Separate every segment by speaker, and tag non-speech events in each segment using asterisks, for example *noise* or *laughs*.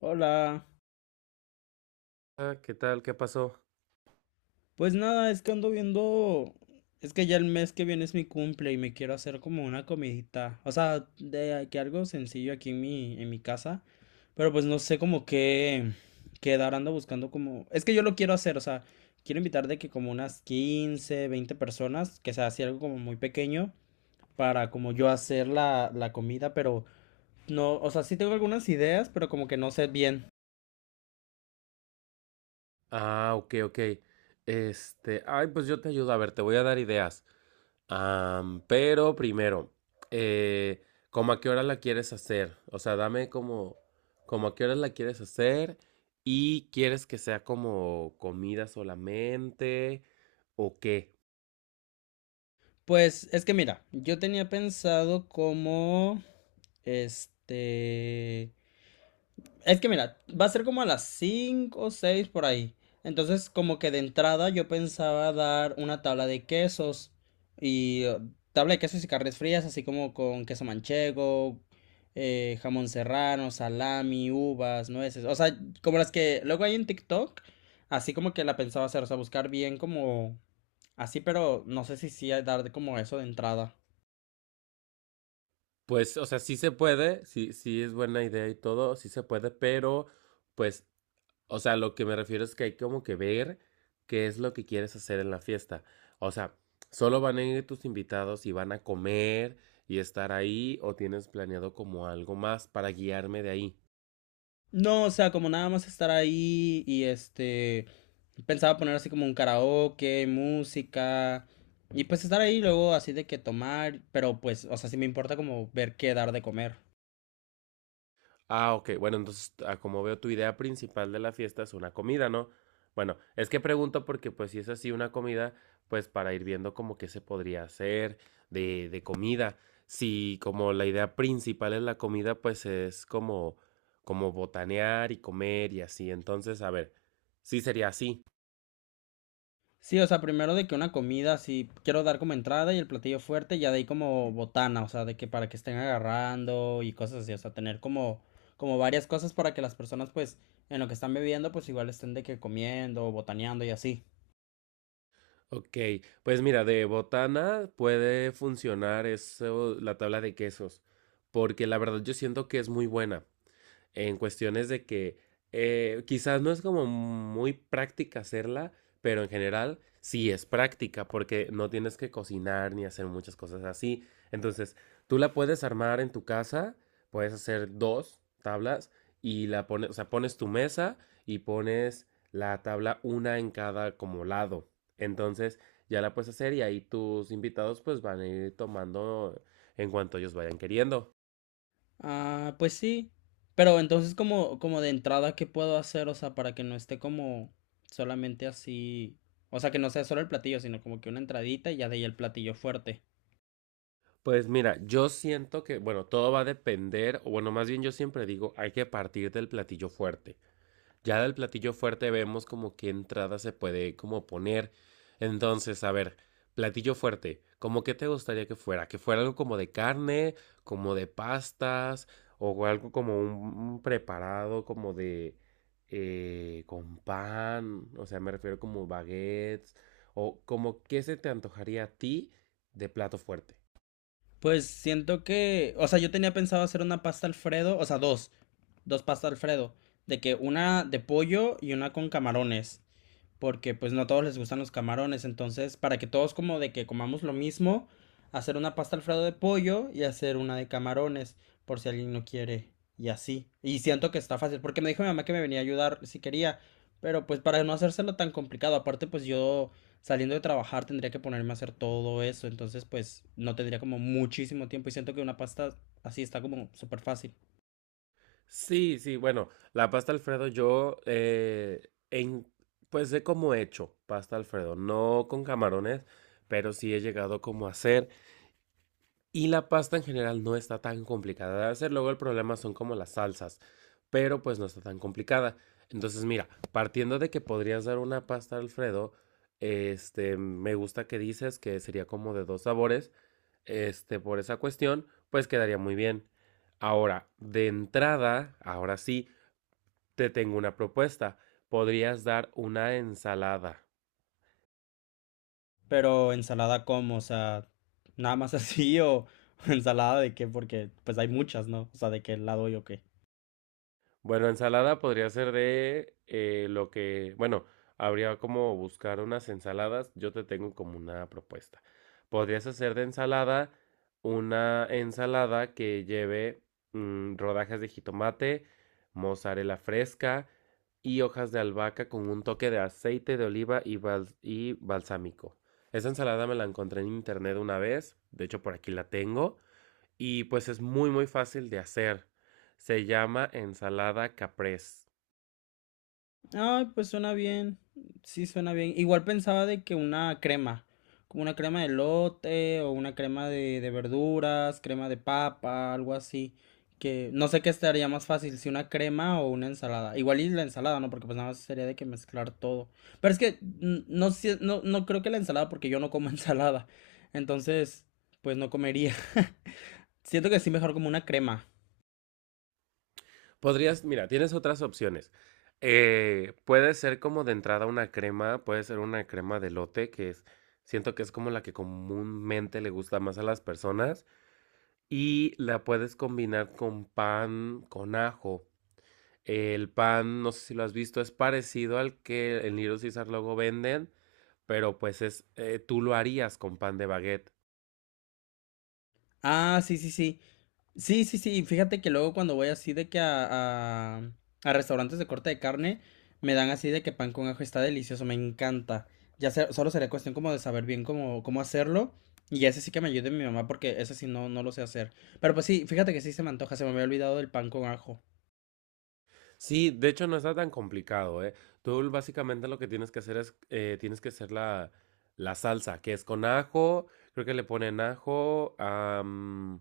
Speaker 1: Hola,
Speaker 2: ¿Qué tal? ¿Qué pasó?
Speaker 1: pues nada, es que ando viendo, es que ya el mes que viene es mi cumple y me quiero hacer como una comidita, o sea, de que algo sencillo aquí en mi casa, pero pues no sé como qué dar, ando buscando como, es que yo lo quiero hacer, o sea, quiero invitar de que como unas 15 20 personas, que sea así algo como muy pequeño, para como yo hacer la comida, pero no, o sea, sí tengo algunas ideas, pero como que no sé bien.
Speaker 2: Ah, ok, ok. Ay, pues yo te ayudo. A ver, te voy a dar ideas. Pero primero, eh, ¿cómo a qué hora la quieres hacer? O sea, dame como, como a qué hora la quieres hacer y quieres que sea como comida solamente o qué.
Speaker 1: Pues es que mira, yo tenía pensado como, este, es que mira, va a ser como a las 5 o 6 por ahí. Entonces, como que de entrada yo pensaba dar una tabla de quesos y tabla de quesos y carnes frías, así como con queso manchego, jamón serrano, salami, uvas, nueces, o sea, como las que luego hay en TikTok, así como que la pensaba hacer, o sea, buscar bien como así, pero no sé si sí dar como eso de entrada.
Speaker 2: Pues, o sea, sí se puede, sí, sí es buena idea y todo, sí se puede, pero pues o sea, lo que me refiero es que hay como que ver qué es lo que quieres hacer en la fiesta. O sea, ¿solo van a ir tus invitados y van a comer y estar ahí o tienes planeado como algo más para guiarme de ahí?
Speaker 1: No, o sea, como nada más estar ahí y pensaba poner así como un karaoke, música y pues estar ahí luego así de que tomar, pero pues, o sea, sí me importa como ver qué dar de comer.
Speaker 2: Ah, ok. Bueno, entonces, ah, como veo, tu idea principal de la fiesta es una comida, ¿no? Bueno, es que pregunto porque, pues, si es así una comida, pues, para ir viendo como qué se podría hacer de comida. Si como la idea principal es la comida, pues es como, como botanear y comer y así. Entonces, a ver, sí sería así.
Speaker 1: Sí, o sea, primero de que una comida, sí, quiero dar como entrada y el platillo fuerte, ya de ahí como botana, o sea, de que para que estén agarrando y cosas así, o sea, tener como varias cosas para que las personas pues en lo que están bebiendo pues igual estén de que comiendo, botaneando y así.
Speaker 2: Ok, pues mira, de botana puede funcionar eso, la tabla de quesos, porque la verdad yo siento que es muy buena, en cuestiones de que quizás no es como muy práctica hacerla, pero en general sí es práctica porque no tienes que cocinar ni hacer muchas cosas así. Entonces, tú la puedes armar en tu casa, puedes hacer dos tablas y la pones, o sea, pones tu mesa y pones la tabla una en cada como lado. Entonces, ya la puedes hacer y ahí tus invitados pues van a ir tomando en cuanto ellos vayan queriendo.
Speaker 1: Ah, pues sí. Pero entonces como, de entrada, ¿qué puedo hacer? O sea, para que no esté como solamente así. O sea, que no sea solo el platillo, sino como que una entradita y ya de ahí el platillo fuerte.
Speaker 2: Pues mira, yo siento que, bueno, todo va a depender, o bueno, más bien yo siempre digo, hay que partir del platillo fuerte. Ya del platillo fuerte vemos como qué entrada se puede como poner. Entonces, a ver, platillo fuerte, ¿cómo qué te gustaría que fuera? ¿Que fuera algo como de carne, como de pastas, o algo como un preparado como de con pan? O sea, me refiero como baguettes, o como qué se te antojaría a ti de plato fuerte.
Speaker 1: Pues siento que, o sea, yo tenía pensado hacer una pasta Alfredo, o sea, dos pasta Alfredo, de que una de pollo y una con camarones. Porque pues no a todos les gustan los camarones, entonces para que todos como de que comamos lo mismo, hacer una pasta alfredo de pollo y hacer una de camarones, por si alguien no quiere y así. Y siento que está fácil, porque me dijo mi mamá que me venía a ayudar si quería, pero pues para no hacérselo tan complicado, aparte pues yo saliendo de trabajar tendría que ponerme a hacer todo eso, entonces pues no tendría como muchísimo tiempo y siento que una pasta así está como súper fácil.
Speaker 2: Sí, sí, bueno, la pasta Alfredo yo pues sé cómo he hecho pasta Alfredo, no con camarones, pero sí he llegado como a hacer y la pasta en general no está tan complicada de hacer, luego el problema son como las salsas, pero pues no está tan complicada. Entonces mira, partiendo de que podrías dar una pasta Alfredo, este, me gusta que dices que sería como de dos sabores, este, por esa cuestión, pues quedaría muy bien. Ahora, de entrada, ahora sí. Te tengo una propuesta. Podrías dar una ensalada.
Speaker 1: Pero ensalada como, o sea, nada más así o *laughs* ensalada de qué, porque pues hay muchas, ¿no? O sea, de qué lado yo qué.
Speaker 2: Bueno, ensalada podría ser de lo que, bueno, habría como buscar unas ensaladas. Yo te tengo como una propuesta. Podrías hacer de ensalada una ensalada que lleve rodajas de jitomate, mozzarella fresca y hojas de albahaca con un toque de aceite de oliva y, balsámico. Esa ensalada me la encontré en internet una vez, de hecho por aquí la tengo. Y pues es muy muy fácil de hacer. Se llama ensalada caprese.
Speaker 1: Ay, pues suena bien. Sí, suena bien. Igual pensaba de que una crema, como una crema de lote o una crema de verduras, crema de papa, algo así. Que no sé qué estaría más fácil, si una crema o una ensalada. Igual y la ensalada, ¿no? Porque pues nada más sería de que mezclar todo. Pero es que no, creo que la ensalada, porque yo no como *laughs* ensalada. Entonces, pues no comería. *laughs* Siento que sí mejor como una crema.
Speaker 2: Podrías, mira, tienes otras opciones. Puede ser como de entrada una crema, puede ser una crema de lote que es, siento que es como la que comúnmente le gusta más a las personas y la puedes combinar con pan con ajo. El pan, no sé si lo has visto, es parecido al que en Little Caesar luego venden, pero tú lo harías con pan de baguette.
Speaker 1: Ah, sí, sí, sí. Sí, sí, sí. Fíjate que luego cuando voy así de que a restaurantes de corte de carne, me dan así de que pan con ajo está delicioso, me encanta. Solo sería cuestión como de saber bien cómo hacerlo. Y ese sí que me ayude mi mamá porque ese sí no lo sé hacer. Pero pues sí, fíjate que sí se me antoja, se me había olvidado del pan con ajo.
Speaker 2: Sí, de hecho no está tan complicado, ¿eh? Tú básicamente lo que tienes que hacer es, tienes que hacer la salsa, que es con ajo, creo que le ponen ajo,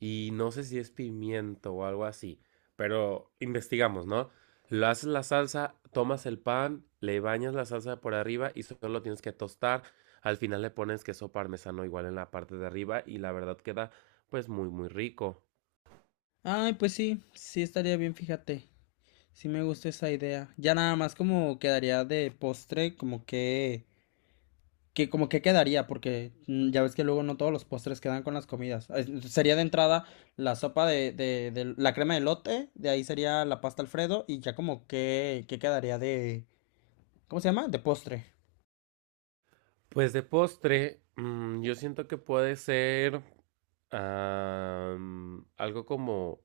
Speaker 2: y no sé si es pimiento o algo así, pero investigamos, ¿no? Lo haces la salsa, tomas el pan, le bañas la salsa por arriba y solo lo tienes que tostar. Al final le pones queso parmesano igual en la parte de arriba y la verdad queda pues muy muy rico.
Speaker 1: Ay, pues sí, sí estaría bien, fíjate. Sí me gusta esa idea. Ya nada más como quedaría de postre, como que quedaría, porque ya ves que luego no todos los postres quedan con las comidas. Sería de entrada la sopa de la crema de lote, de ahí sería la pasta Alfredo, y ya como que quedaría ¿cómo se llama? De postre.
Speaker 2: Pues de postre, yo siento que puede ser algo como,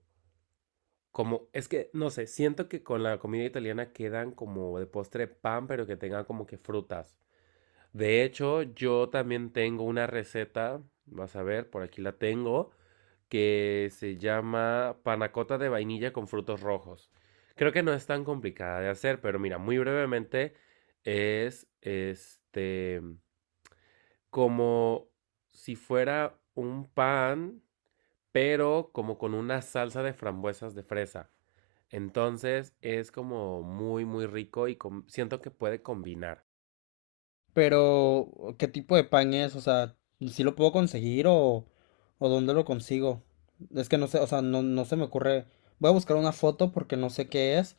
Speaker 2: como, es que no sé, siento que con la comida italiana quedan como de postre pan, pero que tengan como que frutas. De hecho, yo también tengo una receta, vas a ver, por aquí la tengo, que se llama panacota de vainilla con frutos rojos. Creo que no es tan complicada de hacer, pero mira, muy brevemente es como si fuera un pan, pero como con una salsa de frambuesas de fresa. Entonces es como muy, muy rico y siento que puede combinar.
Speaker 1: Pero, ¿qué tipo de pan es? ¿O sea, si lo puedo conseguir o dónde lo consigo? Es que no sé, o sea, no se me ocurre. Voy a buscar una foto porque no sé qué es,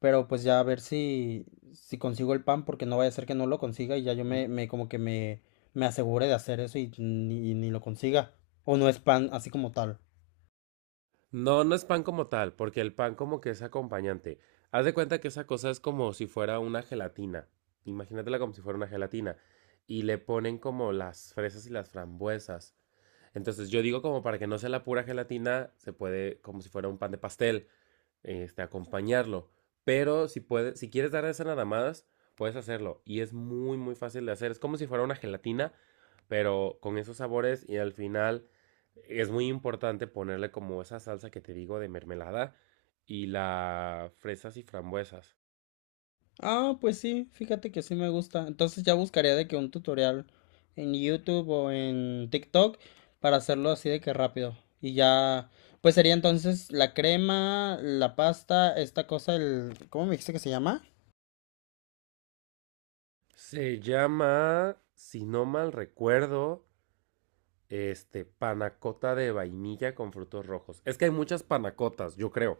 Speaker 1: pero pues ya a ver si consigo el pan porque no vaya a ser que no lo consiga y ya yo me como que me asegure de hacer eso y ni lo consiga. O no es pan así como tal.
Speaker 2: No, no es pan como tal, porque el pan como que es acompañante. Haz de cuenta que esa cosa es como si fuera una gelatina. Imagínatela como si fuera una gelatina. Y le ponen como las fresas y las frambuesas. Entonces yo digo como para que no sea la pura gelatina, se puede como si fuera un pan de pastel, este, acompañarlo. Pero si, puedes, si quieres dar esas nadadas, puedes hacerlo. Y es muy, muy fácil de hacer. Es como si fuera una gelatina, pero con esos sabores. Y al final es muy importante ponerle como esa salsa que te digo de mermelada y las fresas y frambuesas.
Speaker 1: Ah, pues sí, fíjate que sí me gusta. Entonces ya buscaría de que un tutorial en YouTube o en TikTok para hacerlo así de que rápido. Y ya, pues sería entonces la crema, la pasta, esta cosa, ¿cómo me dijiste que se llama?
Speaker 2: Se llama, si no mal recuerdo, este, panacota de vainilla con frutos rojos. Es que hay muchas panacotas, yo creo.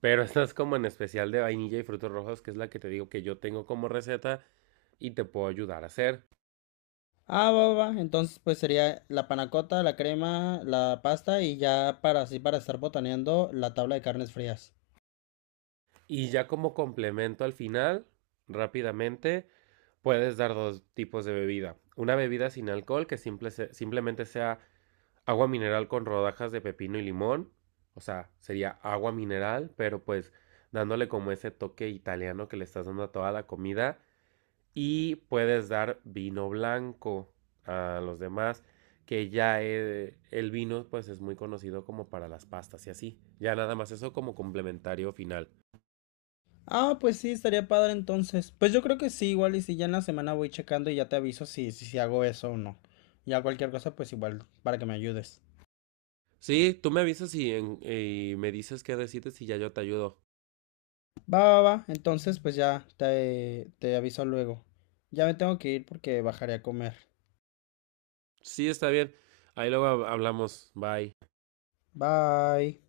Speaker 2: Pero *laughs* esta es como en especial de vainilla y frutos rojos, que es la que te digo que yo tengo como receta y te puedo ayudar a hacer.
Speaker 1: Ah, va, va, va. Entonces pues sería la panacota, la crema, la pasta y ya para así para estar botaneando la tabla de carnes frías.
Speaker 2: Y ya como complemento al final, rápidamente, puedes dar dos tipos de bebida. Una bebida sin alcohol que simplemente sea agua mineral con rodajas de pepino y limón. O sea, sería agua mineral, pero pues dándole como ese toque italiano que le estás dando a toda la comida. Y puedes dar vino blanco a los demás, que ya el vino pues es muy conocido como para las pastas y así. Ya nada más eso como complementario final.
Speaker 1: Ah, pues sí, estaría padre entonces. Pues yo creo que sí, igual y si ya en la semana voy checando y ya te aviso si hago eso o no. Ya cualquier cosa, pues igual para que me ayudes.
Speaker 2: Sí, tú me avisas y me dices qué decides y ya yo te ayudo.
Speaker 1: Va, va, va. Entonces, pues ya te aviso luego. Ya me tengo que ir porque bajaré a comer.
Speaker 2: Sí, está bien. Ahí luego hablamos. Bye.
Speaker 1: Bye.